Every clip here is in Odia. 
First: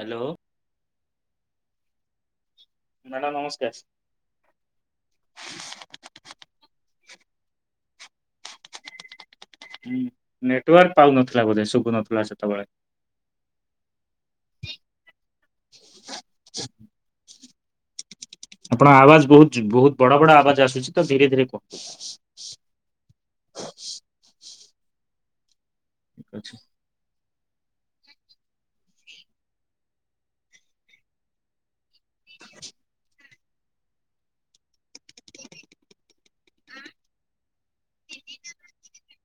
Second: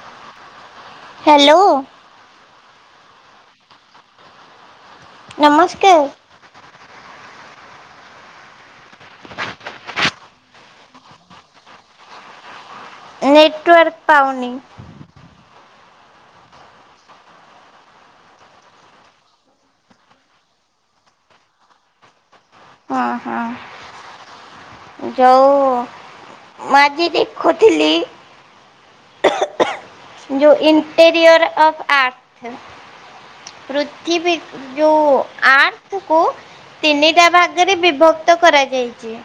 ହାଲୋ। ହାଲୋ। ମ୍ୟାଡ଼ାମ୍ ନମସ୍କାର। ନମସ୍କାର। ହୁଁ ନେଟୱାର୍କ ପାଉନଥିଲା ବୋଧେ ଶୁଭୁନଥିଲା ସେତେବେଳେ? ନେଟୱର୍କ ପାଉନି। [inaudible] ଆପଣ ଆବାଜ୍ ବହୁତ୍ ବହୁତ୍ ବଡ଼ ବଡ଼ ଆବାଜ୍ ଆସୁଚିତ ଧୀରେ ଧୀରେ କହ? ହଁ ହଁ ଯଉ ଠିକ୍ ଅଛି। ମ୍ୟାଗି ଦେଖୁଥିଲି। ଯୋଉ ଇଣ୍ଟେରିୟର ଅଫ୍ ଆର୍ଥ ପୃଥିବୀ ଯୋଉ ଆର୍ଥକୁ ତିନିଟା ଭାଗରେ ବିଭକ୍ତ କରାଯାଇଚି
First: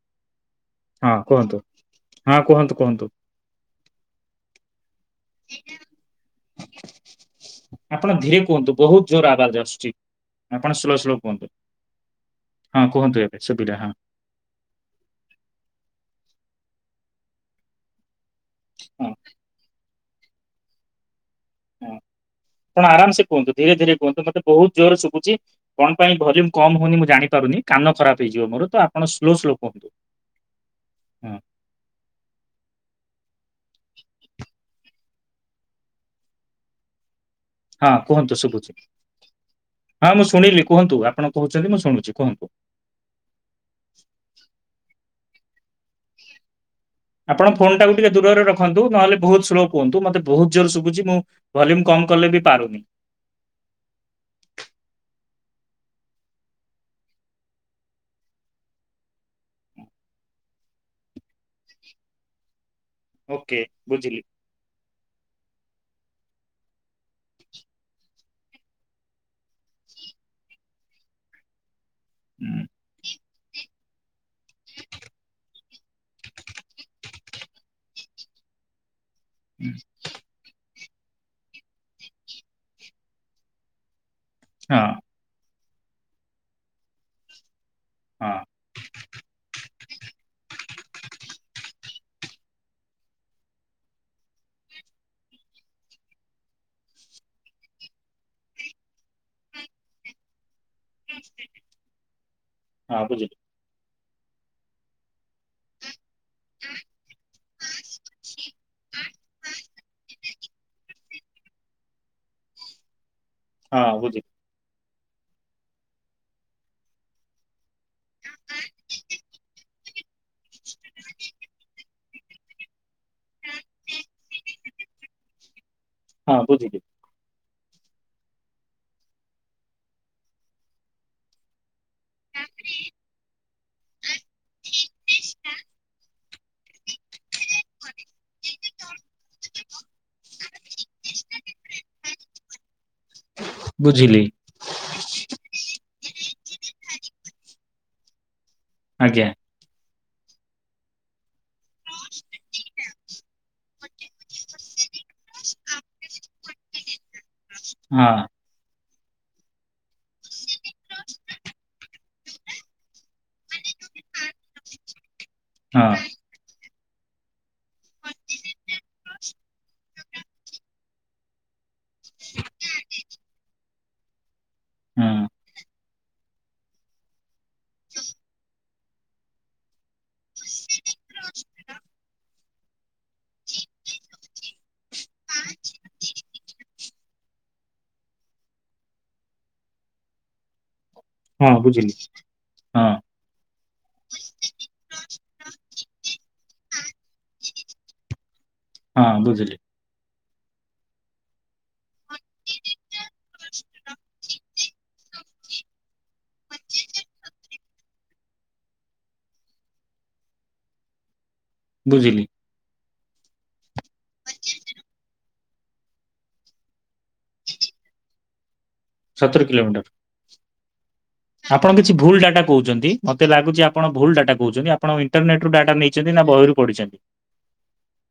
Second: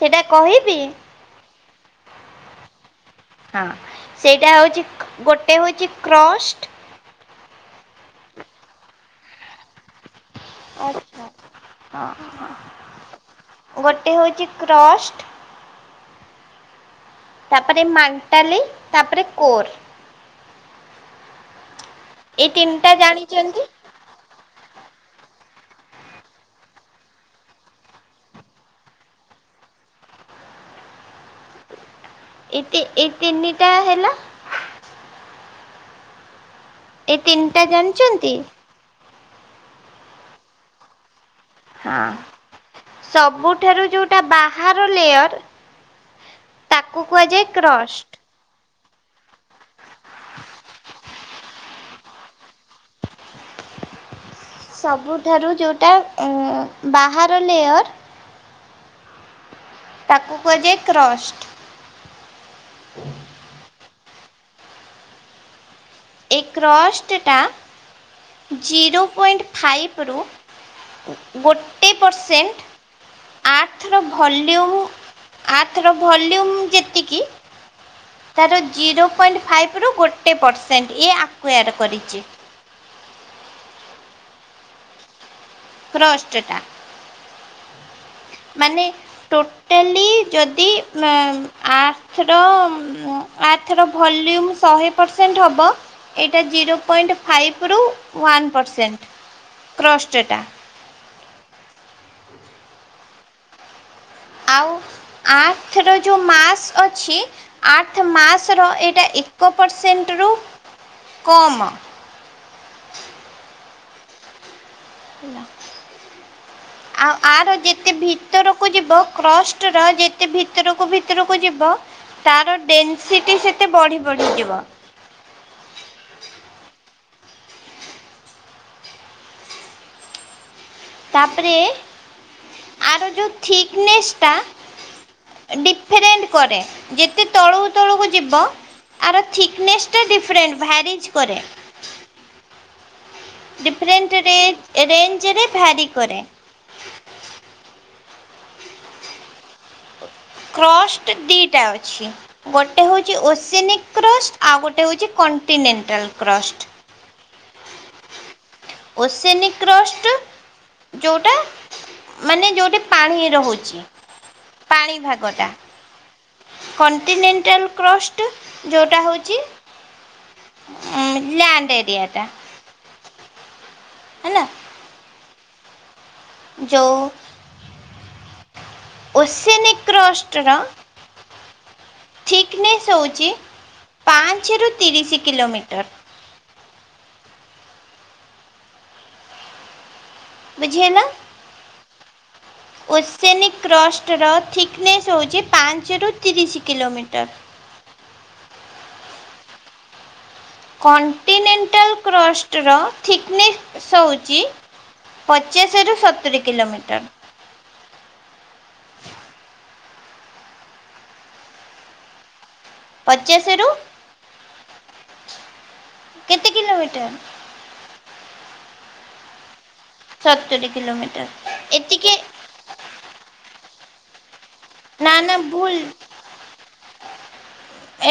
ସେଇଟା କହିବି? ହଁ କୁହନ୍ତୁ ହଁ କୁହନ୍ତୁ କୁହନ୍ତୁ? ହଁ ସେଇଟା ହଉଚି ଗୋଟେ ହଉଚି କ୍ରଷ୍ଟ ଆପଣ ଧୀରେ କୁହନ୍ତୁ ବହୁତ୍ ଜୋରେ ଆବାଜ୍ ଆସୁଚି। ଆପଣ ସୋଲ୍ ସୋଲ୍ ଆଚ୍ଛା କୁହନ୍ତୁ ହଁ କୁହନ୍ତୁ ଏବେ ସୁବିଲା ହଁ। ଗୋଟେ ହେଉଚି କ୍ରଷ୍ଟ ତାପରେ ମାଣ୍ଟାଲି ହଁ। ତାପରେ କୋର୍ ହଁ ଏଇ ଆପଣ ତିନିଟା ଆରାମସେ କୁହନ୍ତୁ ଜାଣିଛନ୍ତି ଧୀରେ ଧୀରେ କୁହନ୍ତୁ ମତେ ବହୁତ୍ ଜୋରେ ଶୁଭୁଚି। କଣ ପାଇଁ ଭଲ୍ୟୁମ କମ୍ ହଉନି ମୁଁ ଜାଣିପାରୁନି କାନ ଖରାପ୍ ହେଇଯିବ ମୋରତ ଆପଣ ସ୍ଲୋ ସ୍ଲୋ କୁହନ୍ତୁ। ହଁ ଏଇ ଏଇ ତିନିଟା ହେଲା ଏଇ ତିନ୍ ହଁ କୁହନ୍ତୁ ଶୁଭୁଚି ହଁ ମୁଁ ଶୁଣିଲି କୁହନ୍ତୁ ଆପଣ କହୁଛନ୍ତି ମୁଁ ହଁ ଶୁଭୁଚି କୁହନ୍ତୁ। ସବୁଠାରୁ ଯୋଉଟା ବାହାର ଲେୟାର ଆପଣ ଫୋନ୍ ଟାକୁ ଟିକେ କ୍ରଷ୍ଟ ଦୂରରେ ର ଖନ୍ତୁ ନହେଲେ ବହୁତ୍ ସ୍ଲୋ କୁହନ୍ତୁ ମତେ ବହୁତ୍ ଜୋରେ ଶୁଭୁଚି ମୁଁ ଭଲ୍ୟୁମ କମ୍ କଲେବି ପାରୁନି। ସବୁଠାରୁ ଯେଉଁଟା ଏ ବାହାର ଲେୟର୍ ତାକୁ କୁହାଯାଏ କ୍ରଷ୍ଟ ଓକେ ବୁଝିଲି। ଏ କ୍ରଷ୍ଟଟା ଜିରୋ ପଏଣ୍ଟ ଫାଇବ୍ରୁ ଗୋଟେ ହୁଁ, ପରସେଣ୍ଟ ଆର୍ଥର ଭଲ୍ୟୁମ୍ ଆର୍ଥର ଭଲ୍ୟୁମ୍ ଯେତିକି ତାର ଜିରୋ ପଏଣ୍ଟ ହୁଁ, ଫାଇଭ୍ରୁ ଗୋଟେ ପରସେଣ୍ଟ ଇଏ ଆକୁୟଡ଼ କରିଚି। ହଁ। ଫ୍ରଷ୍ଟାଟା ହଁ ମାନେ ଟୋ ଆଟାଲି ଯଦି ମା ଆର୍ଥର ଆର୍ଥର ଭଲ୍ୟୁମ୍ ଶହେ ପରସେଣ୍ଟ ହବ ଏଇଟା ଜିରୋ ପଏଣ୍ଟ ଫାଇଭରୁ ୱାନ୍ ପରସେଣ୍ଟ କ୍ରଷ୍ଟଟା। ହଁ ବୁଝିଲି। ଆଉ ଆର୍ଥର ଯୋଉ ମାସ୍ ଅଛି ଆର୍ଥର ମାସର ଏଇଟା ଏକ ପରସେଣ୍ଟରୁ କମ୍। ହଁ ବୁଝି ଆଉ ଆର ଯେତେ ଭିତରକୁ ଯିବ କ୍ରସ ର ଯେତେ ଭିତରକୁ ଭିତରକୁ ଯିବ ତାର ଡେନ୍ସିଟି ସେତେ ବଢି ବଢି ଯିବ। ହଁ ବୁଝିଲି। ତାପରେ ଆର ଯଉ ଥିକନେସ ଟା ଡିଫରେଣ୍ଟ କରେ। ଯେତେ ତଳକୁ ତଳୁକୁ ଯିବ ଆର ଥିକନେସ୍ ଟା ଡିରେଣ୍ଟ ଭ୍ୟାରିଜ୍ କରେ। ବୁଝିଲି ଡିଫରେଣ୍ଟ ରେ ରେଞ୍ଜରେ ଭ୍ୟାରି କରେ। ଆଜ୍ଞା। କ୍ରଷ୍ଟ ଦିଟା ଅଛି। ଗୋଟେ ହଉଛି ଓସେନିକ୍ କ୍ରଷ୍ଟ ଆଉ ଗୋଟେ ହଉଛି କଣ୍ଟିନେଣ୍ଟାଲ କ୍ରଷ୍ଟ। ହଁ। ଓସେନିକ୍ କ୍ରଷ୍ଟ୍ ଯେଉଟା ମାନେ ଯୋଉଟି ପାଣି ରହୁଛି। ପାଣି ଭାଗଟା। ହଁ। କଣ୍ଟିନେଣ୍ଟାଲ କ୍ରଷ୍ଟ ଯୋଉଟା ହଉଛି ଉଁ ଲ୍ୟାଣ୍ଡ ଏରିଆ ଟା। ହେଲା। ହଁ ଯୋଉ ଓସେନିକ୍ କ୍ରଷ୍ଟ ର ଥିକନେସ୍ ହେଉଛି ପାଞ୍ଚରୁ ତିରିଶି କିଲୋମିଟର। ବୁଝି ହେଲା? ହଁ ବୁଝିଲି। ହଁ ଓସେନିକ୍ କ୍ରଷ୍ଟର ଥିକନେସ୍ ହଉଛି ପାଞ୍ଚରୁ ତିରିଶି କିଲୋମିଟର। ହଁ ବୁଝିଲି। କଣ୍ଟିନେଣ୍ଟାଲ୍ କ୍ରଷ୍ଟର ଥିକନେସ୍ ସଉଛି ପଚାଶରୁ ସତୁରି କିଲୋମିଟର। ବୁଝିଲି। ପଚାଶରୁ କେତେ କିଲୋମିଟର? ସତୁରୀ କିଲୋମିଟର। ସତୁରୀ କିଲୋମିଟର ଆପଣ କିଛି ଭୁଲ ଏତିକି ଡାଟା କହୁଛନ୍ତି। ମତେ ଲାଗୁଛି ଆପଣ ଭୁଲ୍ ଡାଟା କହୁଛନ୍ତି, ଆପଣ ନା ନା ଇଣ୍ଟରନେଟ ରୁ ଡାଟା ଭୁଲ ନେଇଛନ୍ତି ନା ବହିରୁ ପଢିଛନ୍ତି?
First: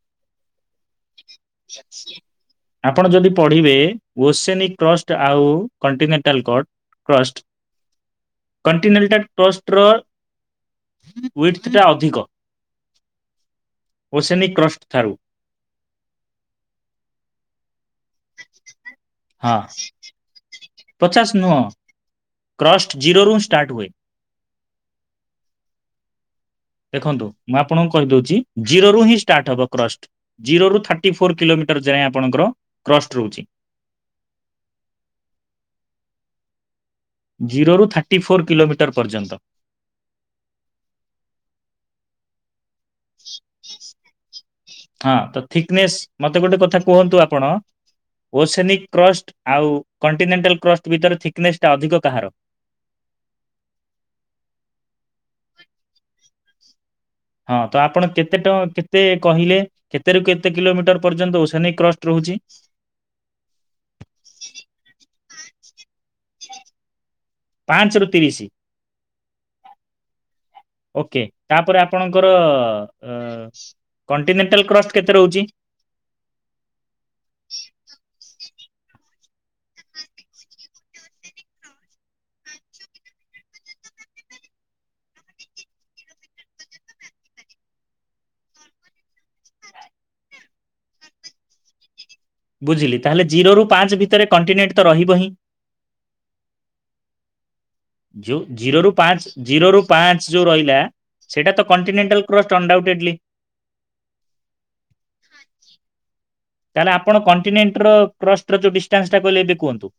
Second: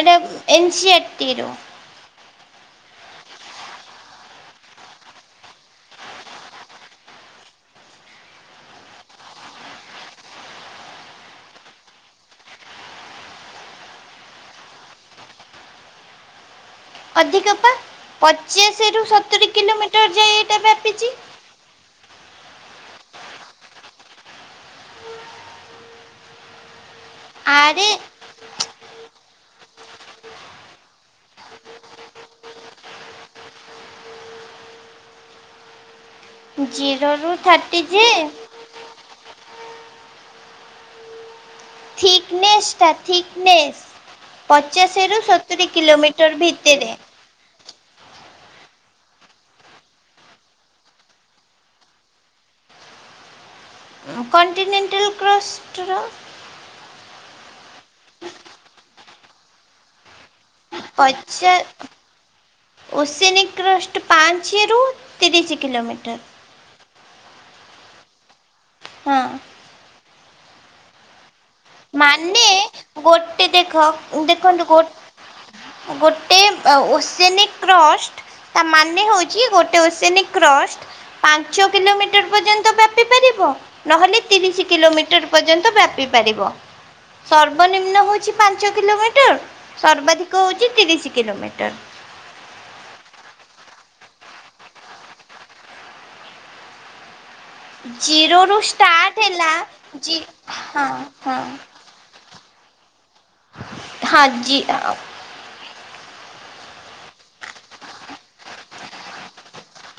ଏଇଟା ଏନ୍ ସି ଆର୍ ଟି ରୁ। ସ [inaudible] ଆପଣ ଯଦି ପଢିବେ ଓସେନିକ୍ କ୍ରଷ୍ଟ ଆଉ କଣ୍ଟିନେଣ୍ଟାଲ କ୍ରଟ କ୍ରଷ୍ଟ, କଣ୍ଟିନେଣ୍ଟାଲ କ୍ରଷ୍ଟର ୱେଥ ଟା ଅଧିକ ଓସେନିକ୍ କ୍ରଷ୍ଟ ଠାରୁ। ଅଧିକ ପା ପଚାଶ ରୁ ସ ହଁ ପଚାଶ ନୁହଁ, କ୍ରଷ୍ଟ ଜିରୋରୁୁ ଷ୍ଟାର୍ଟ ହୁଏ। ଦେଖନ୍ତୁ ମୁଁ ଆରେ ଆପଣଙ୍କୁ କହିଦଉଛି, ଜିରୋ ରୁ ହିଁ ଷ୍ଟାର୍ଟ ହବ କ୍ରଷ୍ଟ ଜିରୋ ରୁ ଥା ଥାଟିଫୋର୍ ଲୋମିଟର ଯାଏ ଆପଣଙ୍କର କ୍ରଷ୍ଟ ରହୁଛି। ଜିରୋରୁ ଜିରୋରୁ ଥାର୍ଟି ଫୋର୍ କିଲୋମିଟର ପର୍ଯ୍ୟନ୍ତ। ଥିକନେସ୍ ଟା। ଥିକନେସ୍ ପଚାଶରୁ ସତୁରୀ କିଲୋମିଟର ଭିତରେ। ତୁ ଆପଣ ଓସେନିକ୍ କ୍ରଷ୍ଟ ଆଉ କଣ୍ଟିନେଣ୍ଟାଲ୍ କ୍ରଷ୍ଟ ଭିତରେ ଥିକନେସ୍ ଟା ଅଧିକ କାହାର? ଅଁ, କଣ୍ଟିନେଣ୍ଟାଲ୍ କ୍ରଷ୍ଟର। ହଁ ତ ଆପଣ କେତେ ଟ- କେତେ କହିଲେ? କେତେ ରୁ କେତେ କିଲୋମିଟର ପର୍ଯ୍ୟନ୍ତ ପଚା ଓସେନିକ୍ କ୍ରଷ୍ଟ ରହୁଛି? ଓସେନିକ୍ କ୍ରଷ୍ଟ ପାଞ୍ଚେରୁ ତିରିଶି କିଲୋମିଟର। ପାଞ୍ଚ ରୁ ତିରିଶି? ହଁ। ଓକେ, ତାପରେ ଆପଣଙ୍କର ମାନେ ଅ, ଗୋଟେ ଦେଖ ଦେଖନ୍ତୁ କଣ୍ଟିନେଣ୍ଟାଲ୍ ଗୋ କ୍ରଷ୍ଟ କେତେ ରହୁଛି? ଗୋଟେ ଅ, ଓସେନିକ୍ କ୍ରଷ୍ଟ ତା ମାନେ ହଉଛି ଗୋଟେ ଓସେନିକ୍ କ୍ରଷ୍ଟ ପାଞ୍ଚ କିଲୋମିଟର ପର୍ଯ୍ୟନ୍ତ ବ୍ୟାପି ପାରିବ ନହେଲେ ତିରିଶ କିଲୋମିଟର ପର୍ଯ୍ୟନ୍ତ ବ୍ୟାପି ପାରିବ। ସର୍ବନିମ୍ନ ହଉଛି ପାଞ୍ଚ କିଲୋମିଟର, ସର୍ବାଧିକ ହଉଛି ତିରିଶ କିଲୋମିଟର। ବୁଝିଲି, ତାହେଲେ ଜିରୋ ରୁ ପାଞ୍ଚ ଭିତରେ କଣ୍ଟିନେଣ୍ଟ ତ ରହିବ ହିଁ? ଯୋଉ ଜିରୋରୁ ଜିରୋ ରୁ ଷ୍ଟାର୍ଟ ପାଞ୍ଚ, ହେଲା ଜିରୋ ରୁ ଜି ପାଞ୍ଚ ଯୋଉ ରହିଲା ହଁ ହଁ। ସେଇଟା ତ କଣ୍ଟିନେଣ୍ଟାଲ୍ କ୍ରଷ୍ଟ ଟର୍ନଡାଉଏଟଲି। ହଁ ଜି ଅ, ଅ, ତାହେଲେ ଆପଣ କଣ୍ଟିନେଣ୍ଟ ର କ୍ରଷ୍ଟ ର ଯୋଉ ଡିଷ୍ଟାନ୍ସ ଟା କହିଲେ ଏବେ କୁହନ୍ତୁ।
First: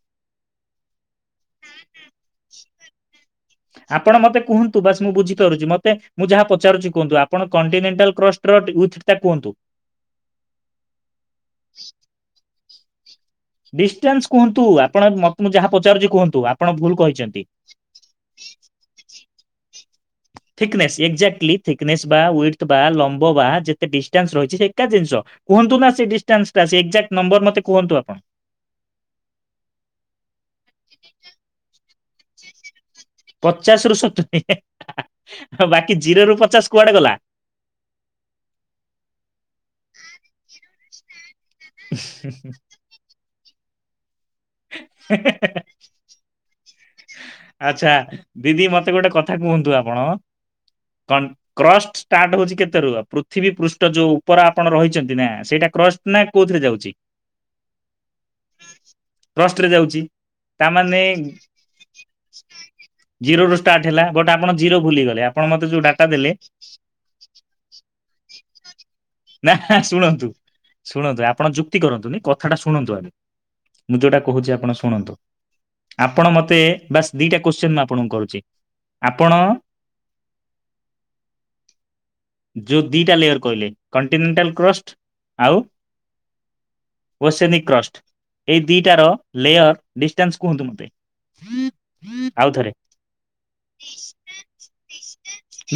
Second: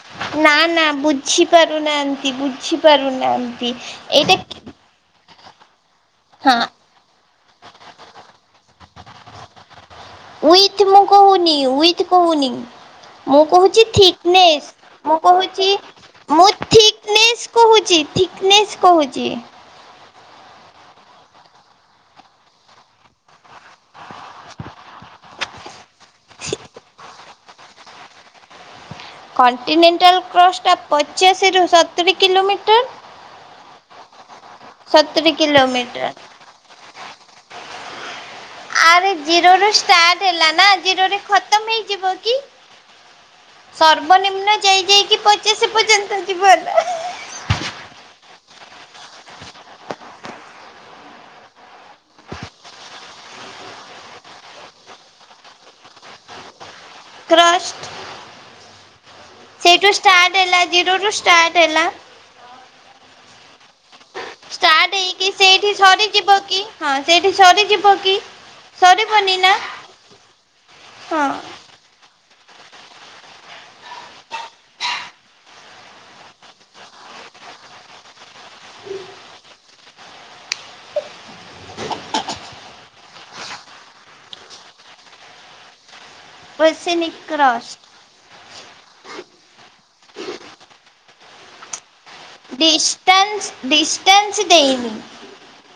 ନା ନା ବୁଝିପାରୁନାହାନ୍ତି ବୁଝିପାରୁନାହାନ୍ ଆପଣ ମୋତେ କୁହନ୍ତୁ ବାସ୍ ମୁଁ ବୁଝିପାରୁଚି, ମୋତେ ମୁଁ ଯାହା ପଚାରୁଛି କୁହନ୍ତୁ ଆପଣ କଣ୍ଟିନେଣ୍ଟାଲ୍ କ୍ରଷ୍ଟ ର ୟୁଥ୍ ଟା କୁହନ୍ତୁ। ଉଇଥ ମୁଁ କହୁନି ଉଇଥି କହୁନି ମୁଁ କହୁଛି ଡିଷ୍ଟାନ୍ସ କୁହନ୍ତୁ ଥିକନେସ୍, ଆପଣ ମୁଁ ମତେ କହୁଛି ଯାହା ପଚାରୁଛି କୁହନ୍ତୁ ମୁଁ ଆପଣ ଭୁଲ କହିଛନ୍ତି ଥିକନେସ୍ କହୁଛି ଥିକ୍ ନିସ୍ କହୁଚି। Thickness exactly thickness ବା ଉଇଡଥ ବା ଲମ୍ବ ବା ଯେତେ ଡିଷ୍ଟାନ୍ସ୍ ରହିଛି ଏକା ଜିନିଷ କୁହନ୍ତୁ ନା ସେ ଡିଷ୍ଟାନ୍ସ ଟା ସେ ଏଜାକ୍ଟ ନମ୍ବର ମତେ କୁହନ୍ତୁ ଆପଣ କଣ୍ଟିନେଣ୍ଟାଲ କ୍ରସ୍ଟା ପଚାଶ୍ ରୁ ସତୁରି କିଲୋମିଟର। ପଚାଶରୁ ସତୁରି ଅ ସତୁରି [unintelligible] ବାକି କିଲୋମିଟର ଜିରୋ ରୁ ପଚାଶ୍ କୁଆଡ଼େ ଗଲା? ଆରେ ଜିରୋ ରୁ ଷ୍ଟାର୍ଟ ହେଲା ନା ଜିରୋରେ ଖତମ୍ ହେଇଯିବ କି? ସର୍ବନିମ୍ନ ଯାଇ ଯାଇକି ପଚାଶ ପଚାଶ୍ ଯିବ ଏକା। ଆଛା ଦିଦି ମତେ ଗୋଟେ କଥା କୁହନ୍ତୁ ଆପଣ? କନ୍ କ୍ରଷ୍ଟ ଷ୍ଟାଟ୍ର୍ ହଉଛି କେତେ ର ପୃଥିବୀ ପୃଷ୍ଠ ଯୋଉ ଉପର ଆପଣ ରହିଛନ୍ତି ନା ସେଇଟା କ୍ରଷ୍ଟ ନାଇଁ କୋଉଥିରେ ଯାଉଛି କ୍ରଷ୍ଟ୍। [inaudible] ରେ ସେଇଠୁ ଯାଉଛି। ଷ୍ଟାର୍ଟ ହେଲା ଜିରୋ ତାମାନେ ରୁ ଷ୍ଟାର୍ଟ ହେଲା। ଜିରୋ ରୁ ଷ୍ଟାର୍ଟ ହେଲା। ବଟ୍ ଆପଣ ଜିରୋ ଷ୍ଟାର୍ଟ ଭୁଲିଗଲେ ହେଇକି ଆପଣ ମତେ ସେଇଠି ଯୋଉ ଡାଟା ଦେଲେ ସରିଯିବ କି ହଁ ସେଇଠି ସରିଯିବ କି? ନା ହା ଶୁଣନ୍ତୁ ଶୁଣନ୍ତୁ ହଁ ଆପଣ ଯୁ ଯୁକ୍ତି କରନ୍ତୁନି କଥାଟା ଶୁଣନ୍ତୁ ଆଗେ ମୁଁ ଯୋଉଟା କହୁଛି ଆପଣ ଶୁଣନ୍ତୁ ଆପଣ ମତେ ବାସ୍ ଦିଟା କୋଶ୍ଚିନ୍ ମୁଁ ଆପଣଙ୍କୁ କରୁଚି। ଆପଣ ଯୋଉ ଦିଟା ଲେୟର କହିଲେ କଣ୍ଟିନେଣ୍ଟାଲ୍ କ୍ରଷ୍ଟ ଆଉ ଓସେନିକ୍ କ୍ରଷ୍ଟ। ଏଇ ଦିଟାର ଲେୟର୍ ଡିଷ୍ଟାନ୍ସ କୁହନ୍ତୁ ମତେ ଆଉ ଥରେ ଡିଷ୍ଟାନ୍ସ, ଡିଷ୍ଟାନ୍ସ ଦେଇନି।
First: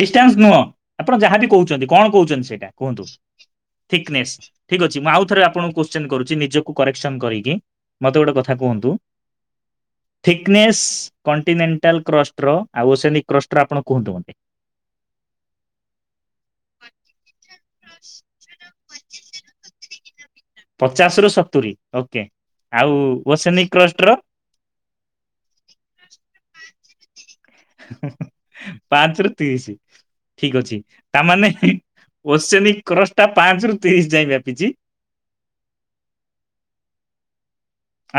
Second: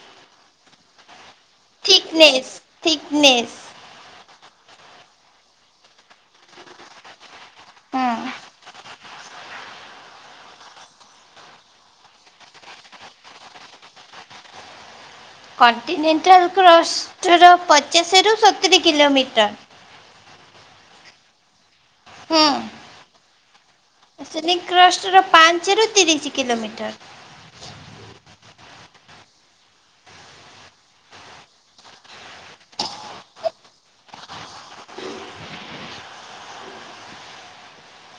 ଡିଷ୍ଟାନ୍ସ ନୁହଁ ଆପଣ ଯାହାବି କହୁଚନ୍ତି କଣ ଥିକନେସ୍ କହୁଚନ୍ତି ସେଇଟା କୁହନ୍ତୁ? ଥିକନେସ୍ ଥିକନେସ୍ ଠିକ୍ ଅଛି ମୁଁ ଆଉ ଥରେ ଆପଣଙ୍କୁ କୋଶ୍ଚିନ କରୁଛି ନିଜକୁ କରେକ୍ସନ କରିକି ମତେ ହୁଁ। ଗୋଟେ କଥା କୁହନ୍ତୁ ଥିକ୍ନେସ୍ [unintelligible] କଣ୍ଟିନେଣ୍ଟାଲ୍ କ୍ରଷ୍ଟର ଆଉ ଓସେନିକ୍ କ୍ରଷ୍ଟର ଆପଣ କୁହନ୍ତୁ ମତେ? କଣ୍ଟିନେଣ୍ଟାଲ୍ କ୍ରଷ୍ଟର ପଚାଶରୁ ସତୁରି କିଲୋମିଟର ପଚାଶ ରୁ ସତୁରି ଓକେ ଆଉ ଓସେନିକ୍ କ୍ରଷ୍ଟ୍ ଓସେନିକ୍ କ୍ରଷ୍ଟର ପାଞ୍ଚ ରୁ ତିରିଶି କିଲୋମିଟର୍। ପାଞ୍ଚ ରୁ ତିରିଶି ଠିକ ଅଛି ତାମାନେ [unintelligible] ଓନ କ୍ରସ ଟା ପାଞ୍ଚ ରୁ ତିରିଶ ଯାଇଏ ବ୍ୟାପିଛି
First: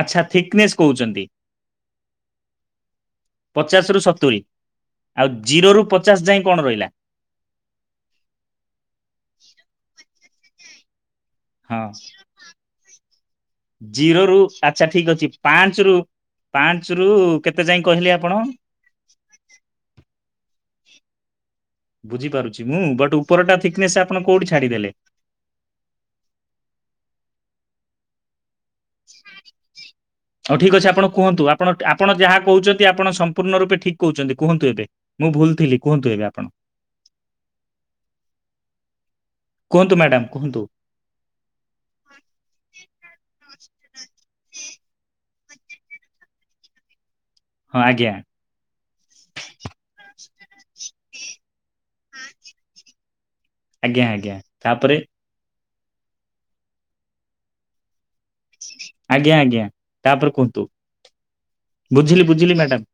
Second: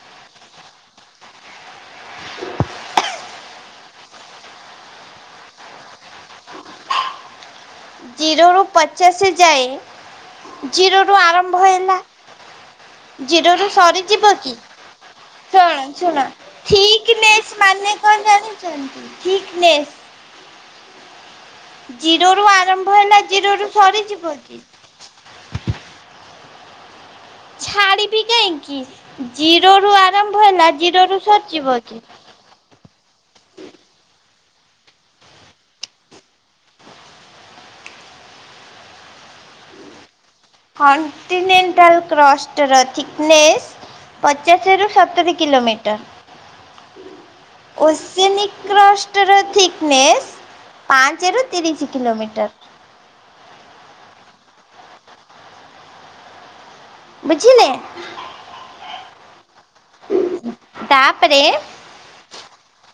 ଆଚ୍ଛା ଥିକନେସ୍ କହୁଛନ୍ତି ପଚାଶ ରୁ ସତୁରି ଆଉ ଜିରୋ ରୁ ପଚାଶ ଯାଏ କଣ ରହିଲା। ଜିରୋରୁ ପଚାଶ ଯାଏ ଜିରୋ ରୁ ଆରମ୍ବ ହଁ ଜିରୋରୁୁ ଜିରୋ ସରିଯିବ ରୁ କି? ଆଚ୍ଛା ଠିକ ଅଛି ପାଞ୍ଚ ଶୋଣ ରୁ ଶୁଣ ପାଞ୍ଚ ରୁ ଥିକନେସ କେତେ ଯାଏଁ ମାନେ କହିଲେ କଣ ଆପଣ ଜାଣିଛନ୍ତି? ଥିକନେସ୍ ଜିରୋ ରୁ ବୁଝିପାରୁଛି ମୁଁ ଆରମ୍ଭ ବଟ୍ ହେଲା ଉପରଟା ଜିରୋ ରୁ ଥିକନେସ୍ ଆପଣ ସରିଯିବ କୋଉଠି କି? ଛାଡିଦେଲେ ଛାଡିବି କାହିଁକି, ଜିରୋ ରୁ ଆରମ୍ଭ ହଉ ହେଲା ଠିକ୍ ଅଛି ଆପଣ ଜିରୋରୁୁ କୁହନ୍ତୁ ଆପଣ ସରିଯିବ କି? ଆପଣ ଯାହା କହୁଛନ୍ତି କି ଆପଣ ସମ୍ପୂର୍ଣ୍ଣ ରୂପେ ଠିକ୍ କହୁଛନ୍ତି, କୁହନ୍ତୁ ଏବେ ମୁଁ ଭୁଲ ଥିଲି, କୁହନ୍ତୁ ଏବେ ଆପଣ। କୁହନ୍ତୁ୍ ମ୍ୟାଡାମ୍ କୁହନ୍ତୁ। କଣ୍ଟିନେଣ୍ଟାଲ୍ କ୍ରଷ୍ଟର ଥିକନେସ୍ ପଚାଶ ରୁ ସତୁରୀ କିଲୋମିଟର। [inaudible] ଆଜ୍ଞା ଓସେନିକ୍ କ୍ରଷ୍ଟ ତର ଥିକନେସ୍ ପାଞ୍ଚ ରୁ ତିରିଶ କିଲୋମିଟର। ଆଜ୍ଞା, ଆଜ୍ଞା, ତାପରେ। ବୁଝିଲେ? ଆଜ୍ଞା, ଆଜ୍ଞା, ତାପରେ କୁହନ୍ତୁ ତାପରେ ବୁଝିଲି ବୁଝିଲି ମ୍ୟାଡାମ୍।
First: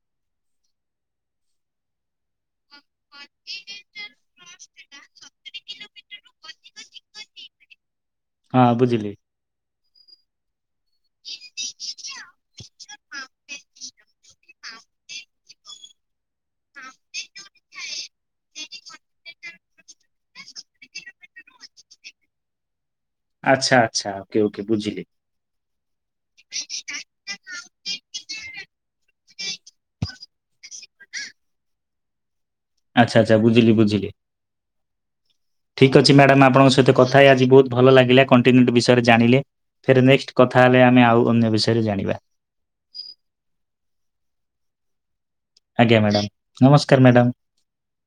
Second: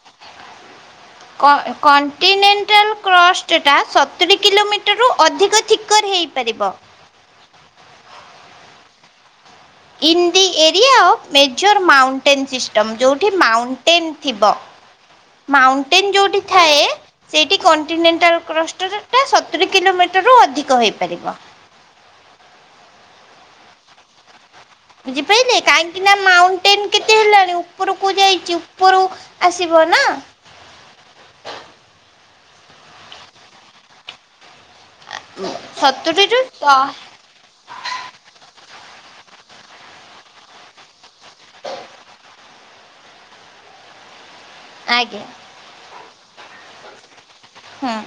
କ-ଏ କଣ୍ଟିନେଣ୍ଟାଲ୍ କ୍ରଷ୍ଟଟା ସତୁରୀ କିଲୋମିଟରରୁୁ ଅଧିକ ଥିକର୍ ହେଇ ପାରିବ। ହଁ ବୁଝିଲି। In the area of major mountain system ଯୋଉଠି ମାଉଣ୍ଟେନ୍ ଥିବ। ମାଉଣ୍ଟେନ୍ ଯୋଉଠି ଥାଏ ସେଇଠି କଣ୍ଟିନେଣ୍ଟାଲ୍ କ୍ରଷ୍ଟ ର ଟା ସତୁରୀ କିଲୋମିଟର ରୁ ଅଧିକ ହେଇପାରିବ। ଆଚ୍ଛା, ଆଚ୍ଛା, ଓକେ ଓକେ ବୁଝିଲି। ବୁଝିପାଇଲେ କାହିଁକି ନା ମାଉଣ୍ଟେନ କେତେ ହେଲାଣି ଉପରକୁ ଯାଇଛି ଉପରୁ ଆସିବ ନା? ଆଛା ଆଛା ବୁଝିଲି ବୁଝିଲି? ଠିକ୍ ଅଛି ସତୁରିରୁ ମ୍ୟାଡ଼ାମ ଆପଣଙ୍କହିତ ଶହେ କଥାଏ ଆଜି ବହୁତ ଭଲ ଲାଗିଲା କଣ୍ଟିନ୍ୟୁଟ ବିଷୟରେ ଜାଣିଲେ? ଫେର ନେକ୍ସଟ କଥା ହେଲେ ଆମେ ଆଉ ଅନ୍ୟ ବିଷୟରେ ଜାଣିବା? ଆଜ୍ଞା। ଆଜ୍ଞା ମ୍ୟାଡ଼ାାମ ନମସ୍କାର ମ୍ୟାଡ଼ାମ୍। ହୁଁ।